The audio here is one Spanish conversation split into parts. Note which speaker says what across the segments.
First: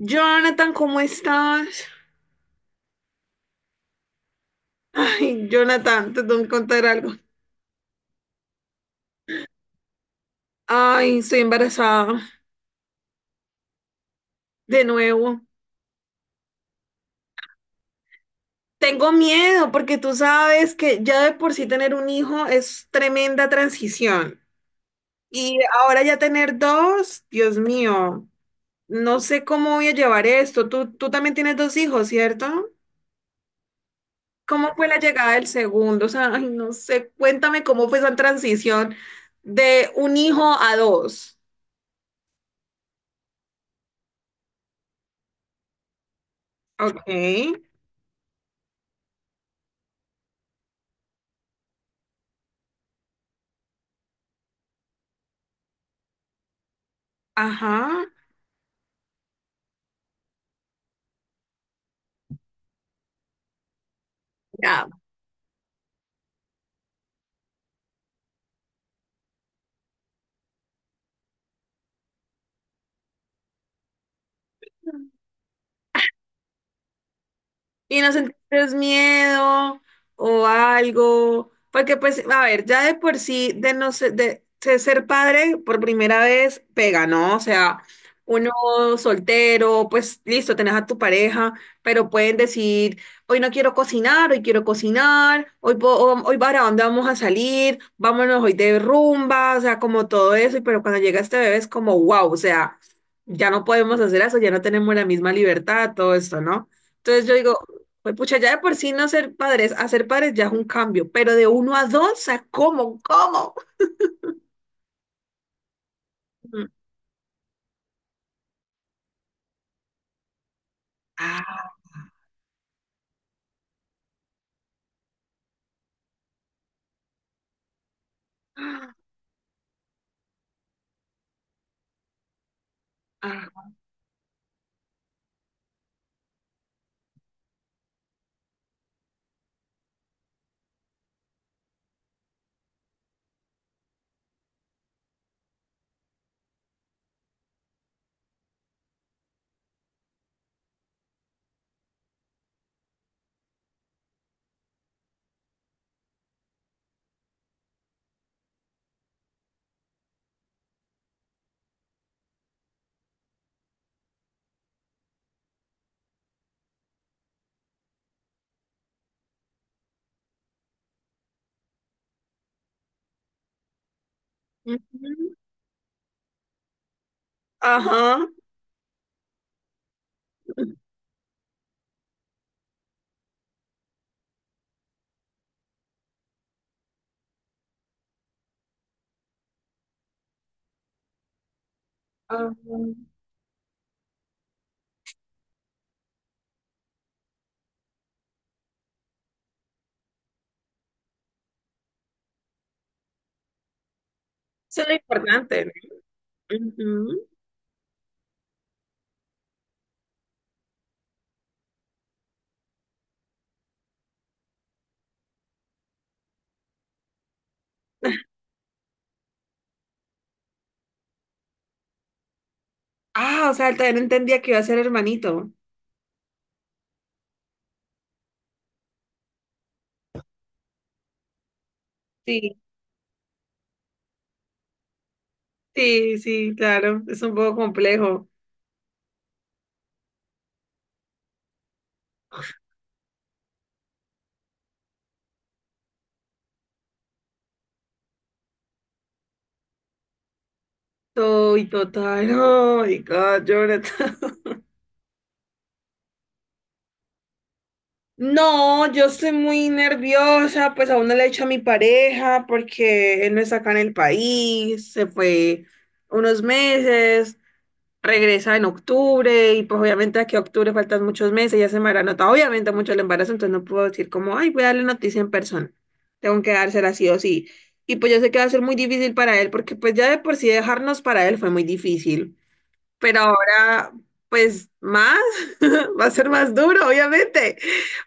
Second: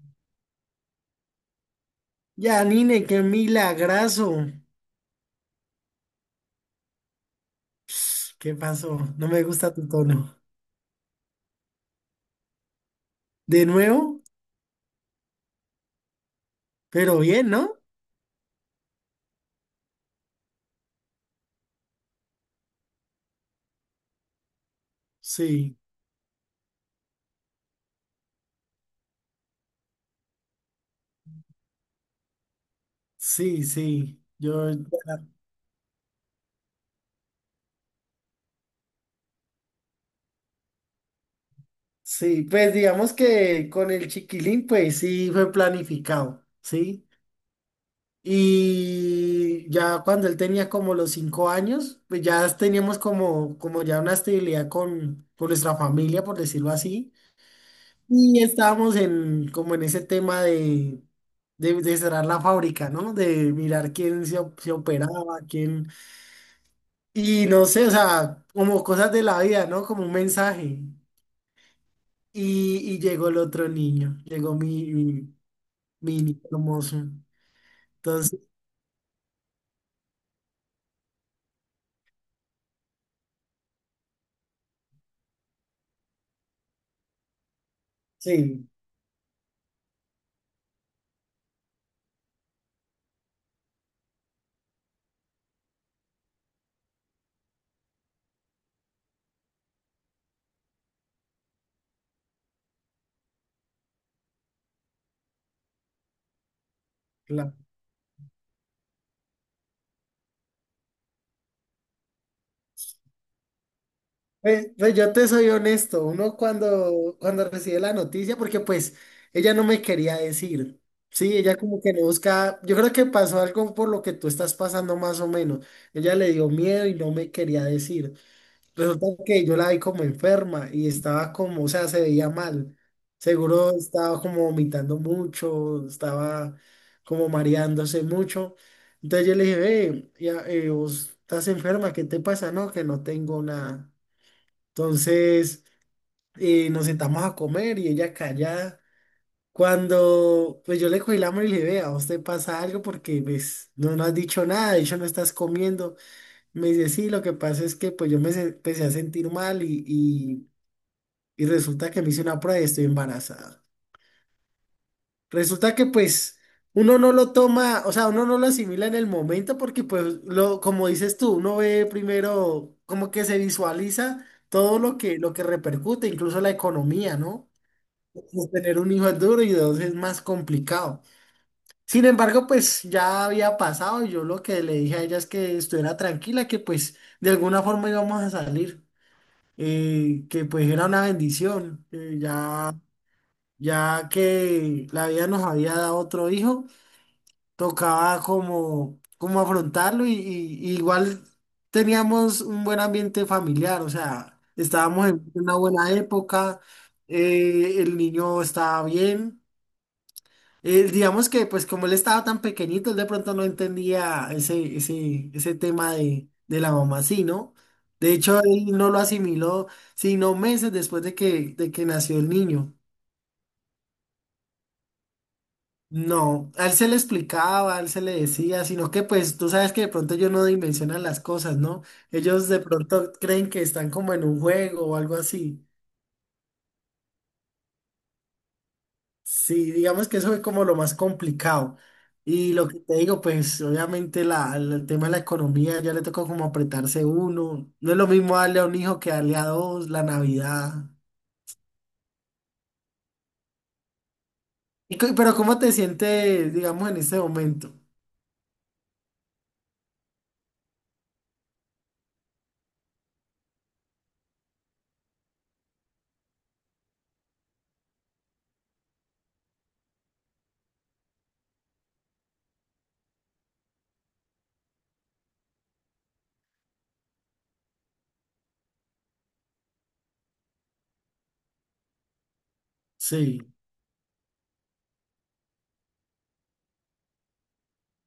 Speaker 1: Jonathan, ¿cómo estás?
Speaker 2: Yanine, qué milagrazo.
Speaker 1: Ay, Jonathan, te tengo que contar algo.
Speaker 2: Ps, ¿qué pasó? No me gusta tu tono.
Speaker 1: Ay, estoy embarazada
Speaker 2: De nuevo,
Speaker 1: de nuevo.
Speaker 2: pero bien, ¿no?
Speaker 1: Tengo miedo porque tú sabes que ya de por sí tener un hijo es tremenda transición. Y
Speaker 2: Sí,
Speaker 1: ahora ya tener dos, Dios mío, no sé cómo voy a llevar esto. Tú también tienes dos hijos, ¿cierto?
Speaker 2: sí, sí. Yo,
Speaker 1: ¿Cómo fue la llegada del segundo? O sea, ay, no sé, cuéntame cómo fue esa transición de un hijo a dos.
Speaker 2: sí, pues digamos que con el chiquilín, pues sí fue planificado,
Speaker 1: Ok.
Speaker 2: ¿sí? Y ya cuando él tenía como los 5 años, pues ya teníamos como, como ya una estabilidad con nuestra familia, por decirlo así.
Speaker 1: Ajá.
Speaker 2: Y estábamos en, como en ese tema de cerrar la fábrica, ¿no? De mirar quién se, se
Speaker 1: Ya,
Speaker 2: operaba, quién... Y no sé, o sea, como cosas de la vida, ¿no? Como un mensaje. Y llegó el otro niño, llegó mi niño hermoso.
Speaker 1: y no
Speaker 2: Entonces,
Speaker 1: sentiste miedo o algo, porque pues, a ver, ya de por sí, de no ser, de ser padre por primera vez, pega, ¿no? O sea, uno
Speaker 2: sí,
Speaker 1: soltero, pues listo, tenés a tu pareja, pero pueden decir, hoy no quiero cocinar, hoy quiero cocinar, hoy para dónde vamos a salir, vámonos hoy de rumba, o sea, como todo eso, y pero cuando llega este bebé es como, wow, o sea, ya no podemos hacer eso, ya no tenemos la misma libertad, todo esto, ¿no? Entonces yo digo, pues pucha, ya de por sí no ser padres, hacer padres ya es un cambio, pero de uno a dos, o sea, ¿cómo? ¿Cómo?
Speaker 2: pues, pues yo te soy honesto, uno
Speaker 1: Mm.
Speaker 2: cuando recibe la noticia, porque pues ella no me quería decir, sí, ella
Speaker 1: Ah,
Speaker 2: como que no busca, yo creo que pasó algo por lo que tú estás pasando más o menos, ella le dio miedo y no me quería decir, resulta que yo la vi como enferma y estaba como, o sea, se veía mal,
Speaker 1: ah,
Speaker 2: seguro estaba como vomitando mucho, estaba como mareándose mucho, entonces yo le dije, ve, ya, vos estás enferma, ¿qué te pasa? No, que no tengo nada. Entonces nos sentamos a comer y ella callada. Cuando pues yo le cogí la mano y le dije, vea, ¿a usted pasa algo? Porque pues no, no has dicho nada, de hecho no estás comiendo. Me dice, sí, lo que pasa es que pues yo empecé a sentir mal y resulta que me hice una prueba y estoy embarazada. Resulta que pues uno no lo toma, o sea, uno no lo asimila en el momento porque pues lo, como dices tú, uno ve primero como que se visualiza todo lo que, lo
Speaker 1: ujú,
Speaker 2: que repercute, incluso la economía, ¿no?
Speaker 1: ajá.
Speaker 2: Pues tener un hijo es duro y dos es más complicado. Sin embargo, pues ya había pasado y yo lo que le dije a ella es que estuviera tranquila, que pues de alguna forma íbamos a salir, que pues era una bendición, que
Speaker 1: Ah.
Speaker 2: ya, ya que la vida nos había dado otro hijo, tocaba como, como afrontarlo y igual teníamos un buen ambiente familiar, o sea,
Speaker 1: Eso es lo
Speaker 2: estábamos en una
Speaker 1: importante,
Speaker 2: buena
Speaker 1: ¿no?
Speaker 2: época,
Speaker 1: Ujú.
Speaker 2: el niño estaba bien. Digamos que, pues, como él estaba tan pequeñito, él de pronto no entendía ese tema de la mamá, sí, ¿no? De hecho, él no lo asimiló, sino meses después de que nació el niño.
Speaker 1: Ah, o sea, él también entendía que iba a ser hermanito.
Speaker 2: No, a él se le explicaba, a él se le decía, sino que, pues, tú sabes que de pronto ellos no dimensionan las cosas, ¿no? Ellos
Speaker 1: Sí.
Speaker 2: de pronto creen que están como en un juego o algo así.
Speaker 1: Sí, sí, claro, es un poco complejo.
Speaker 2: Sí, digamos que eso fue como lo más complicado. Y lo que te digo, pues obviamente la, el tema de la economía ya le tocó como apretarse uno. No es lo mismo darle a un hijo que darle a dos, la Navidad.
Speaker 1: Soy total. Oh my God, Jonathan.
Speaker 2: Y pero ¿cómo te sientes, digamos, en este momento?
Speaker 1: No, yo estoy muy nerviosa, pues aún no le he dicho a mi pareja porque él no está acá en el país, se fue unos meses, regresa en octubre y pues obviamente aquí a octubre faltan muchos meses, ya se me habrá notado obviamente mucho el embarazo, entonces no puedo decir como, ay, voy a darle noticia en persona, tengo que dársela sí o sí. Y pues yo sé que va a ser muy difícil para él porque pues ya de por sí dejarnos para él fue muy difícil, pero
Speaker 2: Sí,
Speaker 1: ahora, pues más, va a ser más duro, obviamente,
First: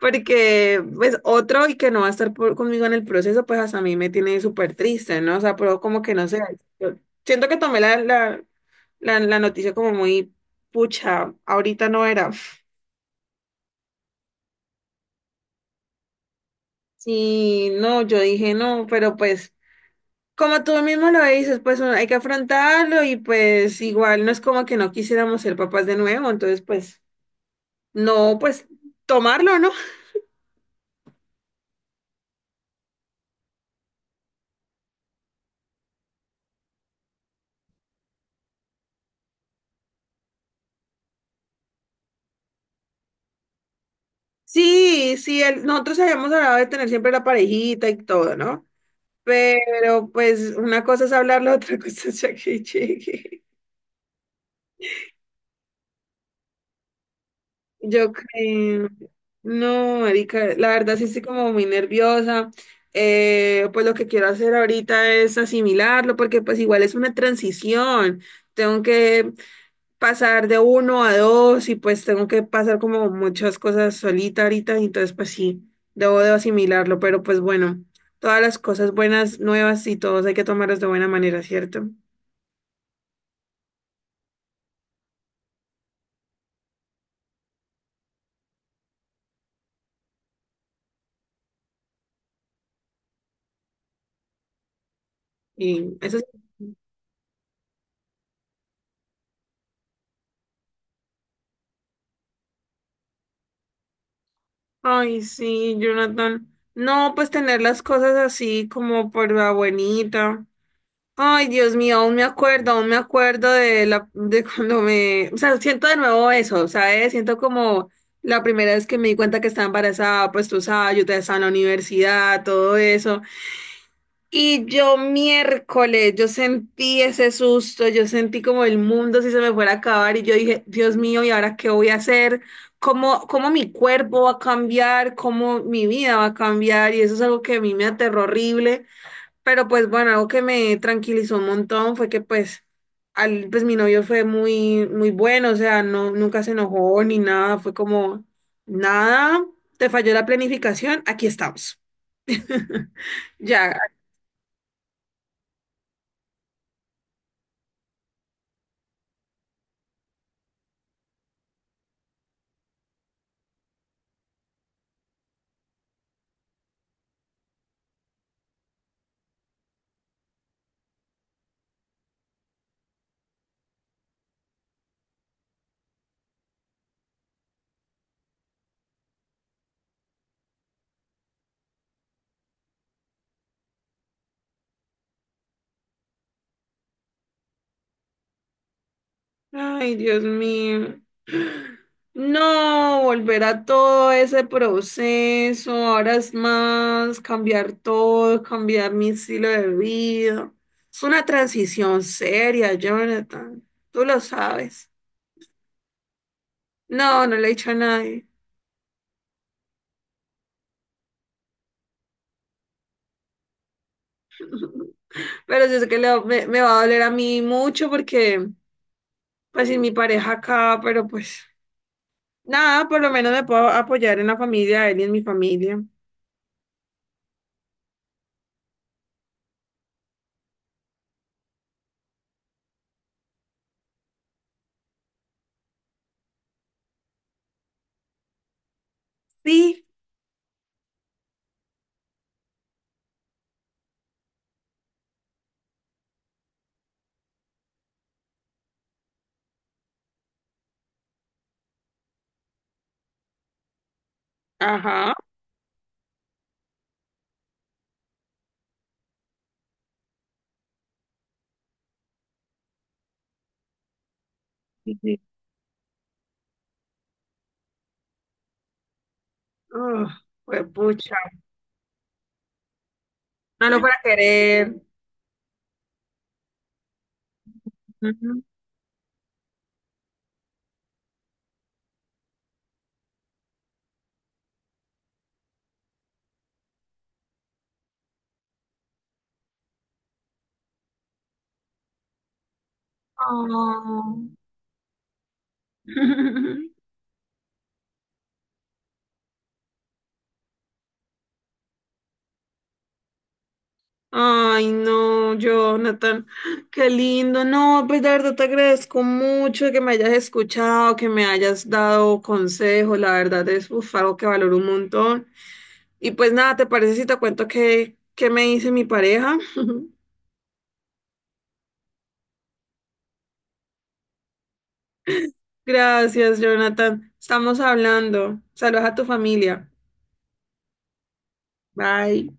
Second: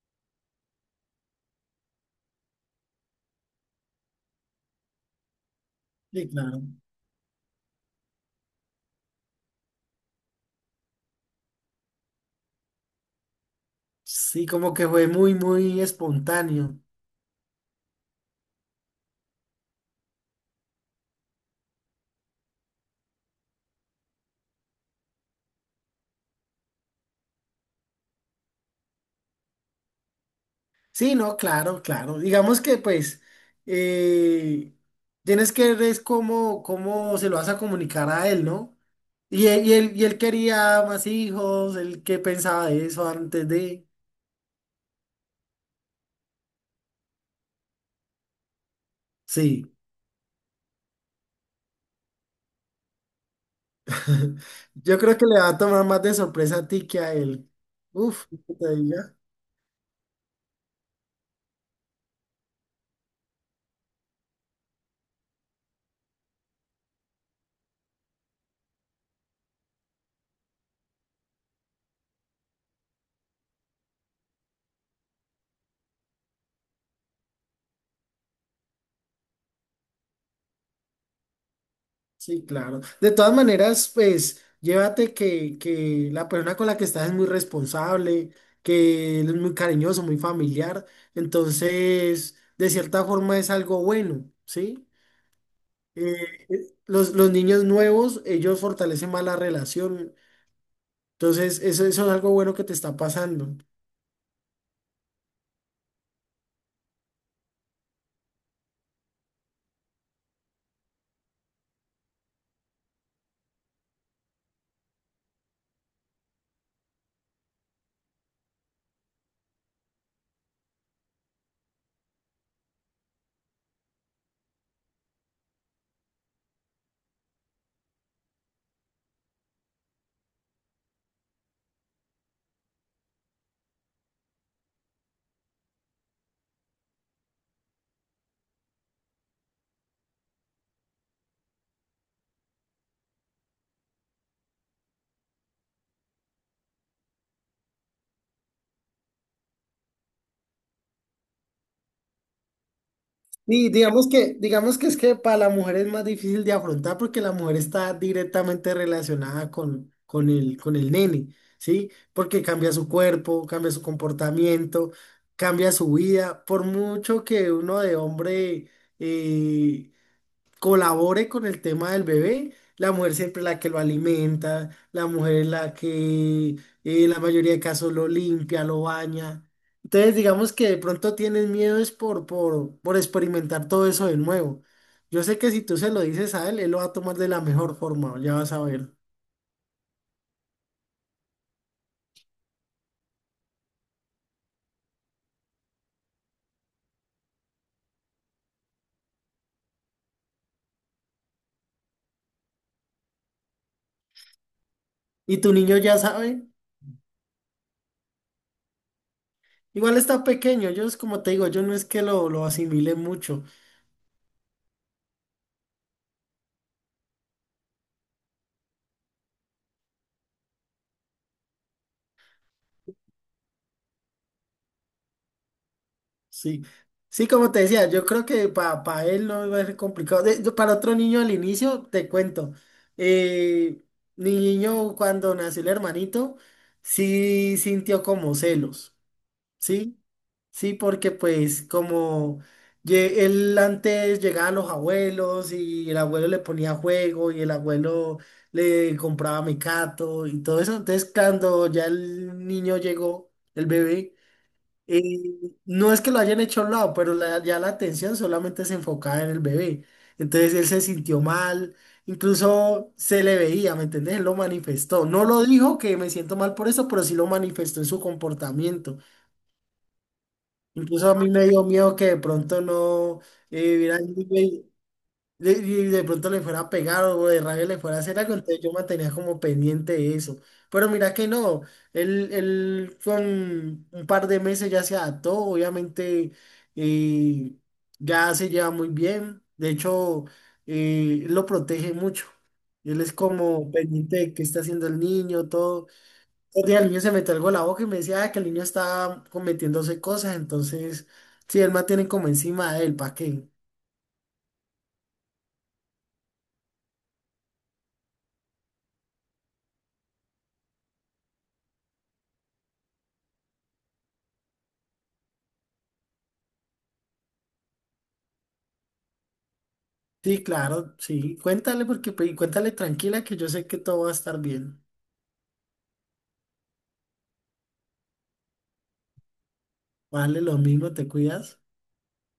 Speaker 1: porque pues otro y que no va a estar conmigo en el proceso, pues hasta a mí me tiene súper triste, ¿no? O sea, pero como que
Speaker 2: sí,
Speaker 1: no sé,
Speaker 2: claro.
Speaker 1: yo siento que tomé la noticia como muy pucha, ahorita no era.
Speaker 2: Sí, como que fue muy, muy espontáneo.
Speaker 1: Sí, no, yo dije no, pero pues como tú mismo lo dices, pues hay que afrontarlo y pues igual no es como que no quisiéramos ser papás de nuevo, entonces pues no, pues tomarlo, ¿no?
Speaker 2: Sí, no, claro, claro. Digamos que pues eh, tienes que ver es cómo, cómo se lo vas a comunicar a él, ¿no? Y él quería más hijos, él qué pensaba de eso antes de...
Speaker 1: Sí, sí, nosotros habíamos hablado de tener siempre la parejita y todo, ¿no?
Speaker 2: Sí,
Speaker 1: Pero pues una cosa es hablarlo, otra cosa es ya que llegue.
Speaker 2: yo creo que le va a tomar más de sorpresa a ti que a él.
Speaker 1: Yo
Speaker 2: Uf, ¿qué te
Speaker 1: creo,
Speaker 2: diga?
Speaker 1: no, Erika, la verdad sí estoy como muy nerviosa. Pues lo que quiero hacer ahorita es asimilarlo, porque pues igual es una transición. Tengo que pasar de uno a dos y pues tengo que pasar como muchas cosas solita ahorita, y entonces pues sí, debo de asimilarlo, pero pues bueno, todas las cosas buenas, nuevas y todos hay que tomarlas de buena manera, ¿cierto?
Speaker 2: Sí, claro. De todas maneras, pues, llévate que la persona con la que estás es muy responsable, que él es muy cariñoso, muy familiar. Entonces, de cierta forma es algo bueno, ¿sí?
Speaker 1: Y eso es...
Speaker 2: Los niños nuevos, ellos fortalecen más la relación. Entonces, eso es algo bueno que te está pasando.
Speaker 1: Ay, sí, Jonathan. No, pues tener las cosas así como por la buenita. Ay, Dios mío, aún me acuerdo de la de cuando me, o sea, siento de nuevo eso, ¿sabes? Siento como la primera vez que me di cuenta que estaba embarazada, pues tú sabes, yo todavía estaba en la universidad, todo eso. Y yo miércoles, yo sentí ese susto, yo sentí como el mundo si se me fuera a acabar y yo dije, Dios mío, ¿y ahora qué voy a hacer? ¿Cómo, cómo mi cuerpo va a cambiar? ¿Cómo mi vida va a cambiar? Y eso es algo que a mí me aterró horrible. Pero pues bueno, algo que me tranquilizó un montón fue que pues, al, pues mi novio fue muy, muy bueno, o sea, no, nunca se enojó ni nada, fue como, nada, te falló la planificación, aquí estamos.
Speaker 2: Y
Speaker 1: Ya,
Speaker 2: digamos que es que para la mujer es más difícil de afrontar porque la mujer está directamente relacionada con el nene, ¿sí? Porque cambia su cuerpo, cambia su comportamiento, cambia su vida. Por mucho que uno de hombre eh, colabore con el tema del bebé, la mujer siempre es la que lo alimenta, la mujer es la que en la mayoría de casos lo limpia, lo baña. Entonces, digamos que de pronto tienes miedo es por experimentar todo eso de nuevo. Yo sé que si tú se lo dices a él, él lo va a tomar de la mejor forma, ya vas a ver.
Speaker 1: ay, Dios mío. No, volver a todo ese proceso, ahora es más cambiar todo, cambiar mi estilo de vida. Es una transición seria, Jonathan, tú lo sabes.
Speaker 2: Y tu niño ya sabe,
Speaker 1: No, no le he dicho a nadie.
Speaker 2: igual está pequeño, ellos como te digo, yo no es que lo asimile mucho.
Speaker 1: Pero yo sé que me va a doler a mí mucho porque, pues, sin mi pareja acá, pero pues, nada, por lo menos me puedo apoyar en la familia de él y en mi familia.
Speaker 2: Sí, sí, como te decía, yo creo que para él no va a ser complicado. Para otro niño al inicio, te cuento, eh, mi niño cuando nació el hermanito, sí sintió como celos,
Speaker 1: Sí,
Speaker 2: ¿sí? Sí, porque pues como él antes llegaba a los abuelos y el abuelo le ponía juego y el abuelo le compraba mecato y todo eso, entonces cuando ya el niño llegó, el bebé,
Speaker 1: ajá.
Speaker 2: eh, no es que lo hayan hecho a un lado, pero ya la atención solamente se enfocaba en el bebé. Entonces él se sintió mal, incluso se le veía, ¿me entendés? Él lo
Speaker 1: Sí,
Speaker 2: manifestó.
Speaker 1: sí.
Speaker 2: No lo dijo que me siento mal por eso, pero sí lo manifestó en su comportamiento.
Speaker 1: Ugh, fue
Speaker 2: Incluso a
Speaker 1: pucha.
Speaker 2: mí me dio miedo que de pronto no
Speaker 1: No lo
Speaker 2: hubiera
Speaker 1: para querer.
Speaker 2: y de pronto le fuera a pegar o de rabia le fuera a hacer algo,
Speaker 1: Ujú.
Speaker 2: entonces yo mantenía como pendiente de eso. Pero mira que no, él con un par de meses ya se adaptó, obviamente eh, ya se lleva muy bien, de hecho él lo protege mucho. Él es como pendiente
Speaker 1: Oh.
Speaker 2: de qué está haciendo el niño, todo. Un día el niño se metió algo a la boca y me decía "Ah, que el niño estaba cometiéndose cosas", entonces sí, él mantiene como encima de él, ¿para qué?
Speaker 1: Ay, no, Jonathan, qué lindo. No, pues de verdad te agradezco mucho que me hayas escuchado, que me hayas dado consejos. La verdad es uf, algo que valoro un montón. Y pues nada, ¿te parece si te cuento qué me dice mi pareja?
Speaker 2: Sí, claro, sí. Cuéntale porque pues, y cuéntale tranquila que yo sé que todo va a estar bien.
Speaker 1: Gracias, Jonathan. Estamos hablando. Saludos a tu familia.
Speaker 2: Vale, lo mismo, te cuidas.
Speaker 1: Bye.